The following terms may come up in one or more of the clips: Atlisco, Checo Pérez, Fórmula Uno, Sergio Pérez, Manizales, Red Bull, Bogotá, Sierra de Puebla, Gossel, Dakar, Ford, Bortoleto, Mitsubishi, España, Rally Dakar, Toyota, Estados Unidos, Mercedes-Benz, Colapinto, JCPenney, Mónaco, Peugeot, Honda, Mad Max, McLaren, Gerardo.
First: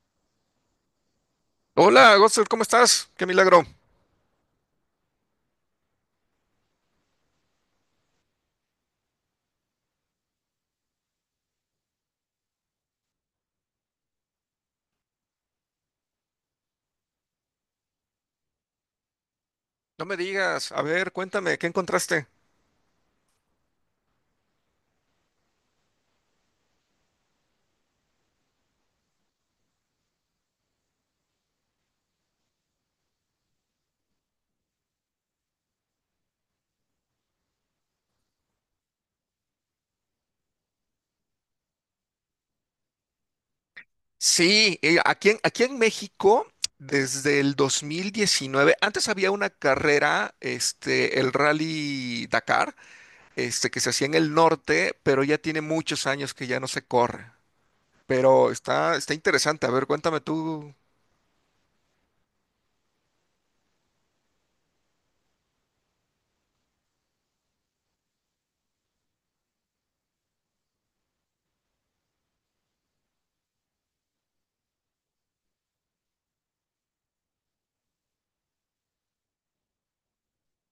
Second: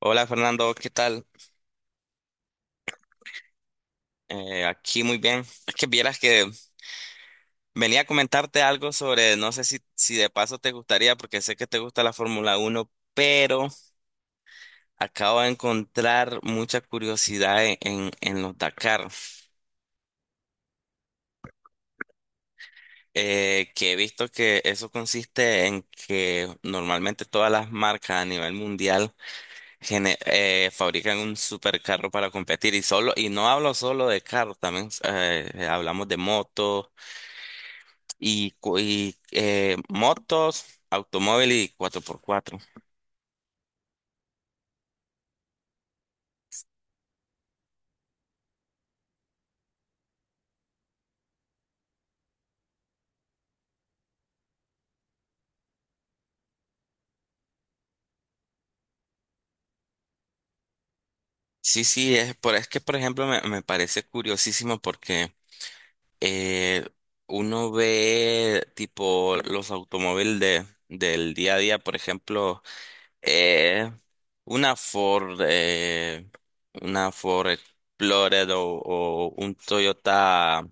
Hola, Fernando, ¿qué tal? Hola, Gossel, ¿cómo estás? Qué milagro. Aquí muy bien. Es que vieras que venía a comentarte algo sobre, no sé si de paso te gustaría, porque sé que te gusta la Fórmula Uno, pero acabo de encontrar mucha curiosidad en los Dakar, No me digas, a ver, cuéntame, ¿qué encontraste? Que he visto que eso consiste en que normalmente todas las marcas a nivel mundial fabrican un supercarro para competir y solo, y no hablo solo de carros, también hablamos de motos y motos, automóvil y cuatro por cuatro. Sí, aquí en, aquí en México, desde el 2019, antes había una carrera, este, el Rally Dakar, este, que se hacía en el norte, pero ya tiene muchos años que ya no se corre. Pero está interesante, a ver, cuéntame tú. Sí, sí, es, por, es que por ejemplo me parece curiosísimo porque eh, uno ve tipo los automóviles del día a día, por ejemplo, eh, una Ford, eh, una Ford Explorer o un Toyota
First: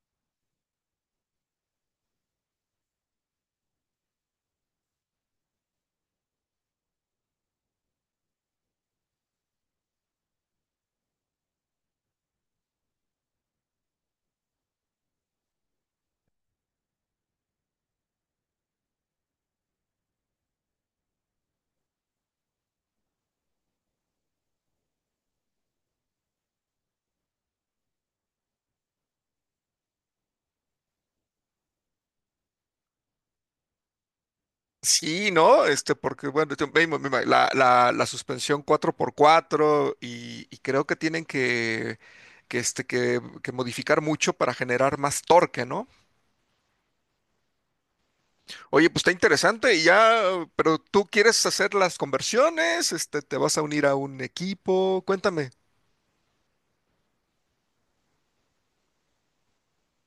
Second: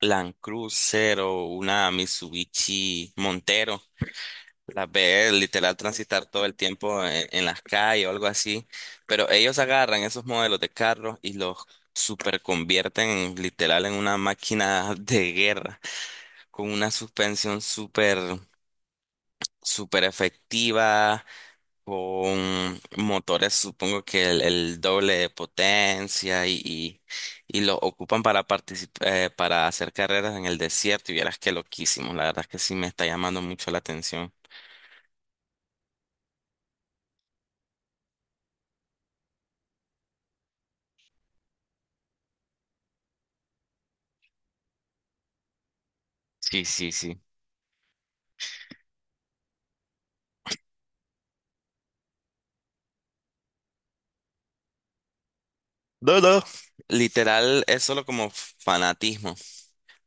Land Cruiser o una Mitsubishi Montero. Las ve literal transitar todo el tiempo en las calles o algo así, pero ellos agarran esos modelos de carros y los super convierten literal en una máquina de guerra, con una suspensión super, super efectiva, con motores supongo que el doble de potencia y los ocupan para participar, para hacer carreras en el desierto y vieras que loquísimos, la verdad es que sí me está llamando mucho la atención. Sí, ¿no? Este, porque, bueno, la suspensión cuatro por cuatro y creo que este, que modificar mucho para generar más torque, ¿no? Sí, sí, sí. Oye, pues está interesante y ya, pero tú quieres hacer las conversiones, este, te vas a unir a un equipo, cuéntame. No, no. Literal, es solo como fanatismo,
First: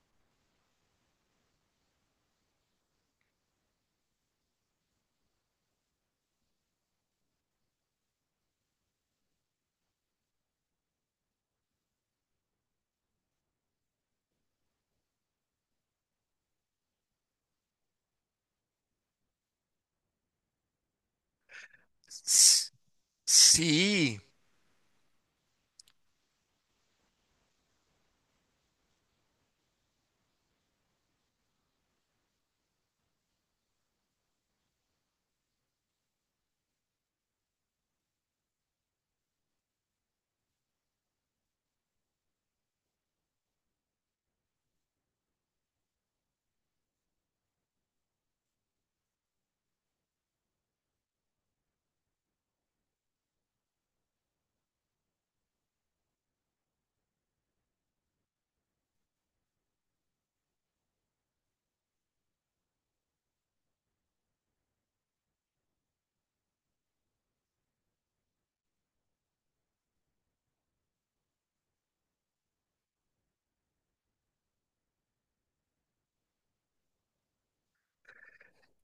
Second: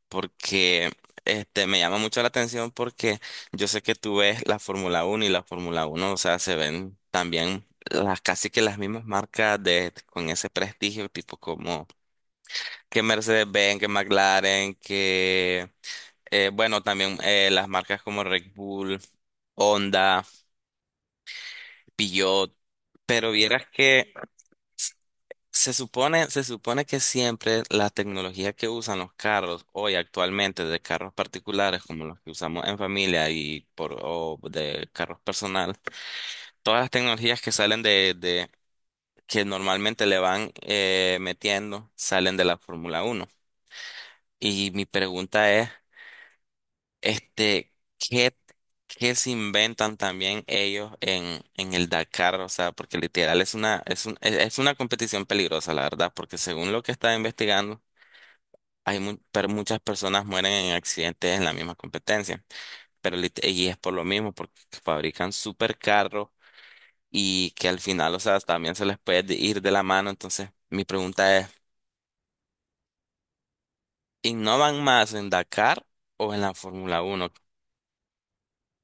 porque este me llama mucho la atención porque yo sé que tú ves la Fórmula Uno y la Fórmula Uno, o sea, se ven también las casi que las mismas marcas de con ese prestigio, tipo como que Mercedes-Benz, que McLaren, que bueno, también las marcas como Red Bull, Honda, Peugeot, S- pero vieras que Sí. se supone, se supone que siempre la tecnología que usan los carros hoy actualmente, de carros particulares como los que usamos en familia y por, o de carros personal, todas las tecnologías que salen de que normalmente le van metiendo, salen de la Fórmula Uno. Y mi pregunta es, este, ¿qué, qué se inventan también ellos en el Dakar? O sea, porque literal es una, es un- es una competición peligrosa, la verdad, porque según lo que estaba investigando, hay muchas personas mueren en accidentes en la misma competencia, pero y es por lo mismo, porque fabrican supercarros y que al final, o sea, también se les puede ir de la mano. Entonces, mi pregunta es, ¿innovan más en Dakar o en la Fórmula Uno?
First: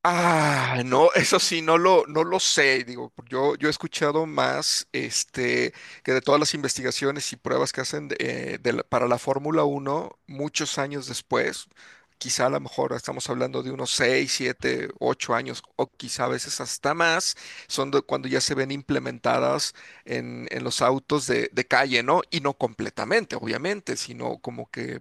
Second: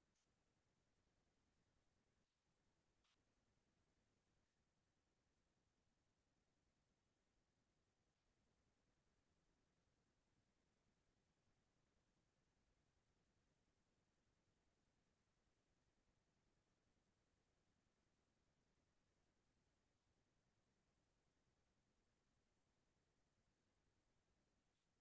Ah, no, no lo sé. Digo, yo he escuchado más este, que de todas las investigaciones y pruebas que hacen para la Fórmula Uno, muchos años después, quizá a lo mejor estamos hablando de unos 6, 7, 8 años, o quizá a veces hasta más, son de cuando ya se ven implementadas en los autos de calle, ¿no? Y no completamente, obviamente, sino como que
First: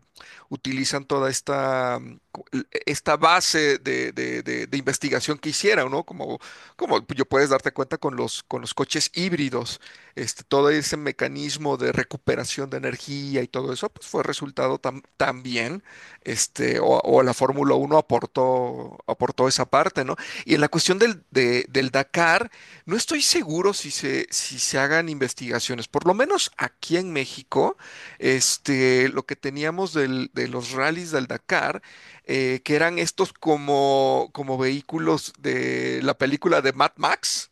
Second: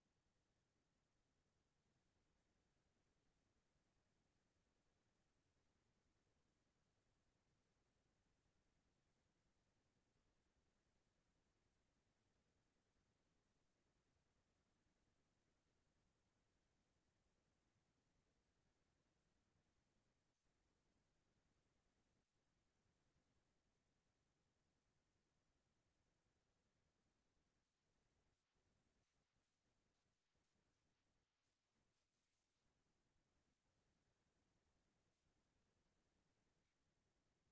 utilizan toda esta cu- esta base de investigación que hicieron, ¿no? Como, como yo puedes darte cuenta con los coches híbridos, este, todo ese mecanismo de recuperación de energía y todo eso, pues fue resultado también, este, o la Fórmula Uno aportó, aportó esa parte, ¿no? Y en la cuestión del Dakar, no estoy seguro si se, si se hagan investigaciones, por lo menos aquí en México, este, lo que teníamos de los rallies del Dakar, que eran estos como, como vehículos de la película de Mad Max,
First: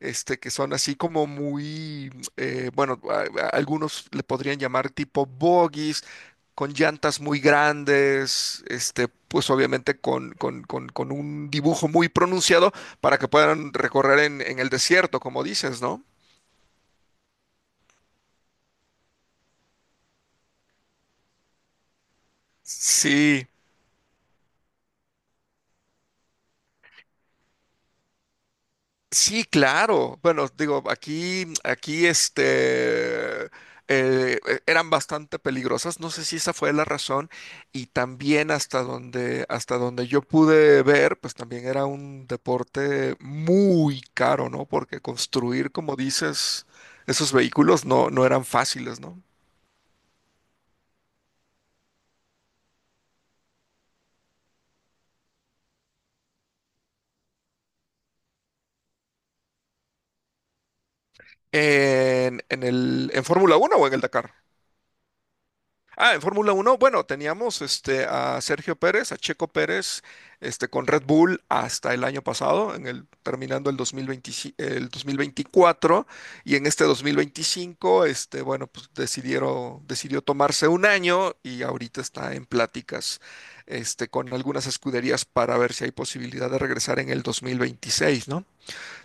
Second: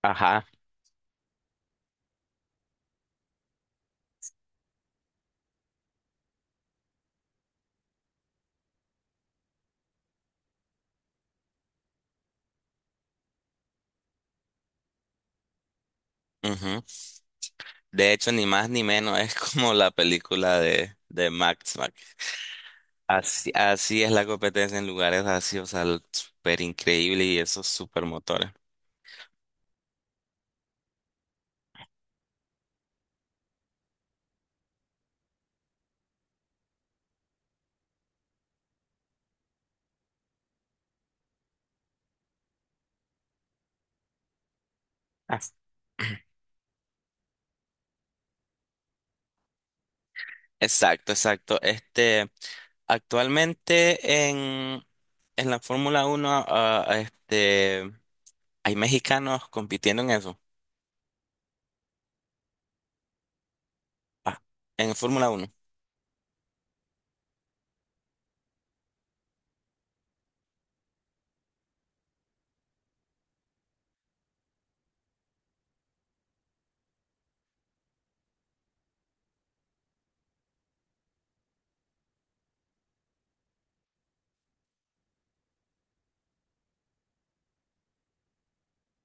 este, Ajá. que son así como muy, bueno, algunos le podrían llamar tipo bogies, con llantas muy grandes, este, pues obviamente con, con un dibujo muy pronunciado para que puedan recorrer en el desierto, como dices, ¿no? Ujú. De hecho, ni más ni menos es como la película de Max Max. Sí. Así, así es la competencia en lugares así, o sea, súper increíble y esos super motores. Sí, claro. Bueno, digo, aquí, aquí, eh, eran bastante peligrosas. No sé si esa fue la razón. Y también hasta donde yo pude ver, pues también era un deporte muy caro, ¿no? Porque construir, como dices, esos vehículos no eran fáciles, ¿no? Exacto, exacto. Este, actualmente en la Fórmula Uno, este, hay mexicanos compitiendo en eso, En, en Fórmula Uno o en el ah, Dakar. en Fórmula Uno. Ah, en Fórmula Uno, bueno, teníamos este, a Sergio Pérez, a Checo Pérez, este, con Red Bull hasta el año pasado, terminando el 2025 el 2024, y en este 2025, este, bueno, pues decidió tomarse un año y ahorita está en pláticas este, con algunas escuderías para ver si hay posibilidad de regresar en el 2026, ¿no?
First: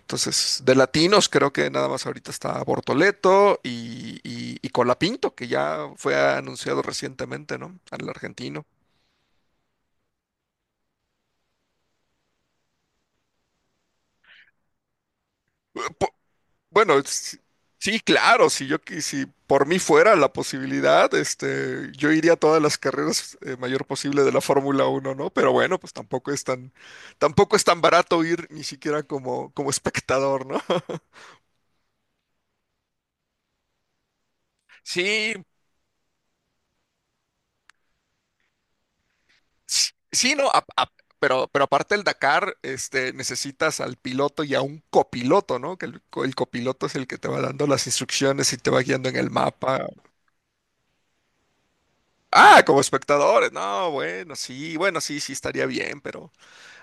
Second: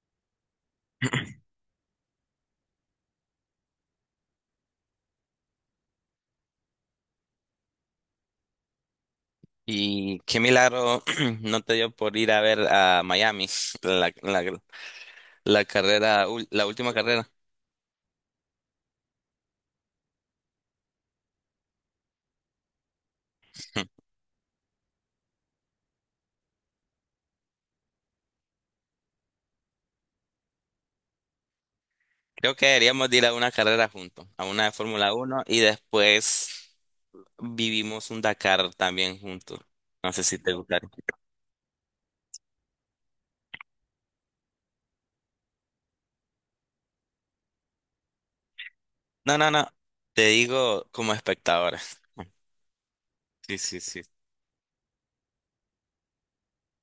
Entonces, de latinos creo que nada más ahorita está Bortoleto y, y Colapinto, que ya fue anunciado recientemente, ¿no? Al argentino. Y qué milagro no te dio por ir a ver a Miami, la, la, la Po- carrera, la última Bueno, carrera. Sí, claro, si por mí fuera la posibilidad, este, yo iría a todas las carreras mayor posible de la Fórmula Uno, ¿no? Pero bueno, pues tampoco es tan barato ir ni siquiera como, como espectador, ¿no? Creo que deberíamos de ir a una carrera juntos, a una de Fórmula Sí, Uno, y después vivimos un Dakar también juntos. No sé sí, si no, te gustaría. Pero aparte el Dakar, este, necesitas al piloto y a un copiloto, ¿no? Que el copiloto es el que te va dando las instrucciones y te va guiando en el No, no, no. mapa. Te digo como espectadora. Ah, como espectadores, Sí, sí, no, sí. bueno, sí, bueno, sí, sí estaría bien, pero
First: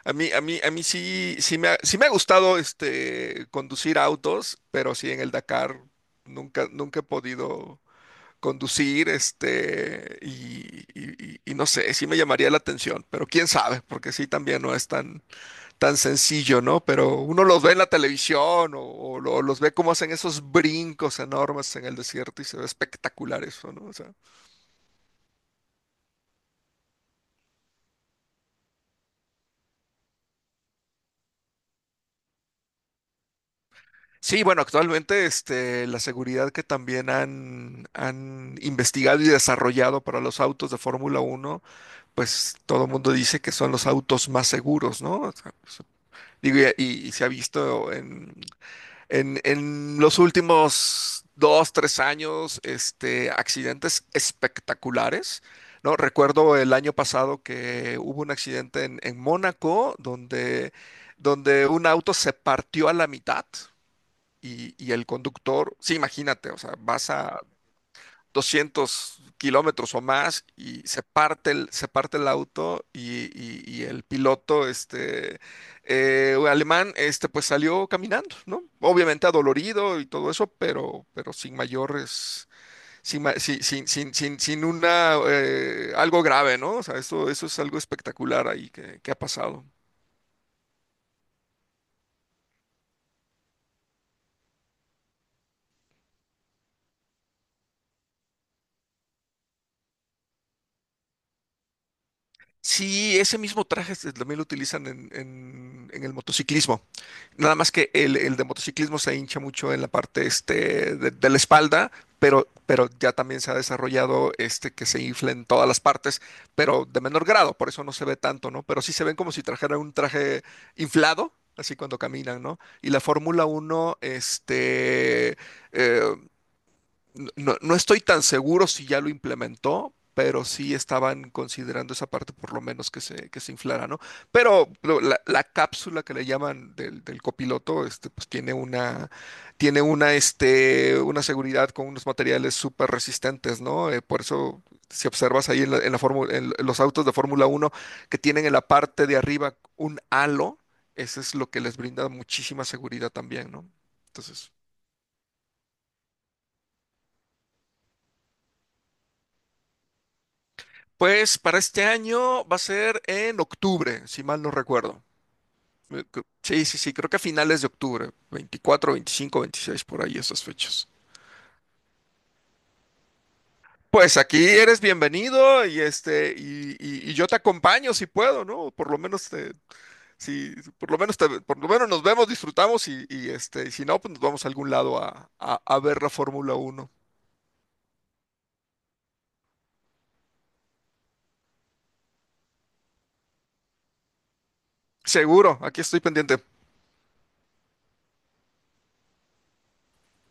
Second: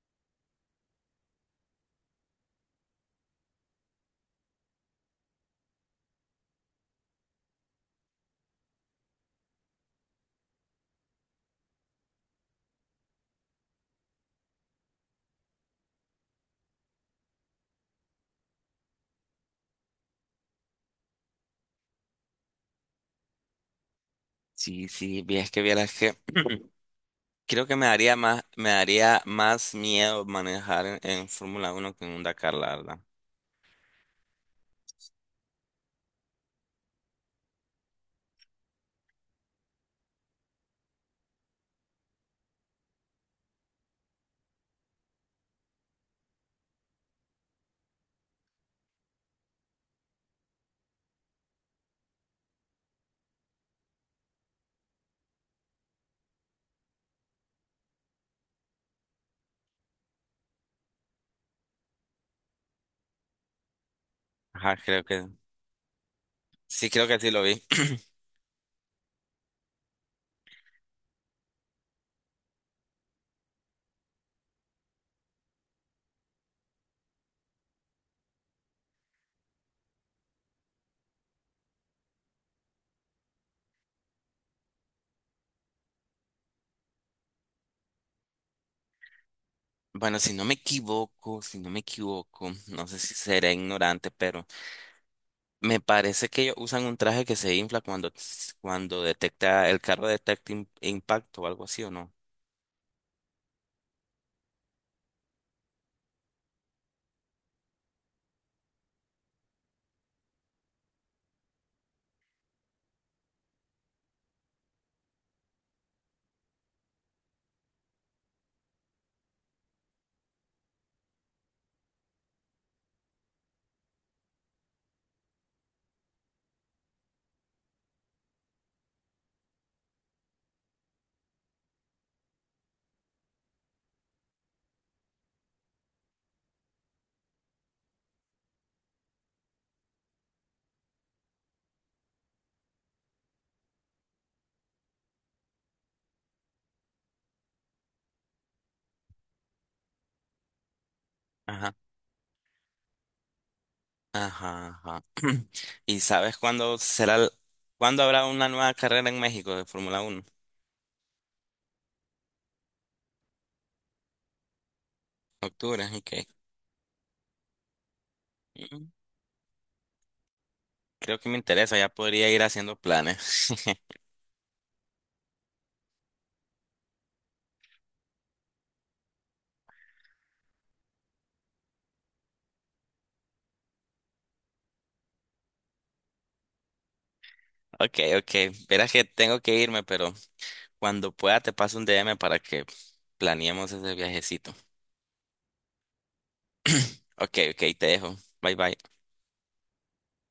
a mí sí, sí me ha gustado, este, conducir autos, pero sí en el Dakar nunca, nunca he podido conducir, este, y, y no sé, sí me llamaría la atención, pero quién sabe, porque sí también no es tan tan sencillo, ¿no? Pero uno los ve en la televisión o los ve cómo hacen esos brincos enormes en el desierto y se ve espectacular eso, ¿no? O sea, Sí, sí, es que vieras que creo que me daría más miedo manejar en Fórmula Uno que en un Dakar, la verdad. sí, bueno, actualmente este, la seguridad que también han, han investigado y desarrollado para los autos de Fórmula Uno, pues todo el mundo dice que son los autos más seguros, ¿no? O sea, pues, digo, y se ha visto en los últimos dos, tres años, este, accidentes espectaculares, ¿no? Recuerdo el año pasado que hubo un accidente en Mónaco donde, donde un auto se partió a la mitad Ajá, y el conductor, sí, imagínate, o sea, creo vas que sí a lo vi. 200 kilómetros o más y se parte el auto y, y el piloto este, alemán este, pues salió caminando, ¿no? Obviamente adolorido y todo eso, pero sin mayores, sin, ma- sin, sin, sin, sin- sin una, algo grave, ¿no? O sea, eso es algo espectacular ahí que ha pasado. Bueno, si no me equivoco, si no me equivoco, no sé si seré ignorante, pero me parece que ellos usan un traje que se infla cuando, cuando detecta, el carro detecta impacto o algo así, ¿o no? Sí, ese mismo traje también lo utilizan en, en el motociclismo. Nada más que el de motociclismo se hincha mucho en la parte este, de la espalda, pero ya también se ha desarrollado este que se infla en todas las partes, pero de menor grado, por eso no se ve tanto, ¿no? Pero sí se ven como si trajeran un traje inflado, así cuando caminan, ¿no? Y la Fórmula Uno, este, eh, no, no estoy tan seguro si ya lo implementó, pero sí estaban considerando esa parte por lo menos que se inflara, ¿no? Pero la, la cápsula que le llaman del, del copiloto, este, pues tiene una, este, una seguridad con unos materiales súper resistentes, ¿no? Por eso, si observas ahí en, en los autos de Fórmula Uno que tienen en la parte de arriba un halo, eso es lo que Ajá, les brinda muchísima seguridad también, ¿no? Entonces... ajá, ajá. ¿Y sabes cuándo será, cuándo habrá una nueva carrera en México de Fórmula Uno? Pues para este año va a ser en octubre, si mal no recuerdo. Octubre, ok. Sí, sí, sí, creo que a finales de octubre, Mm, veinticuatro, 25, 26 por ahí esas fechas. creo que me interesa, ya podría ir haciendo planes. Pues aquí eres bienvenido y este y, y yo te acompaño si puedo, ¿no? Por lo menos te, si, por lo menos por lo menos nos vemos, disfrutamos y, este, y si no, pues nos vamos a algún lado a ver la Fórmula Uno. Ok, ok. Verás que tengo que irme, pero cuando pueda te paso un DM para que planeemos ese viajecito. Seguro, aquí estoy pendiente. Ok, ok, te dejo. Bye, bye.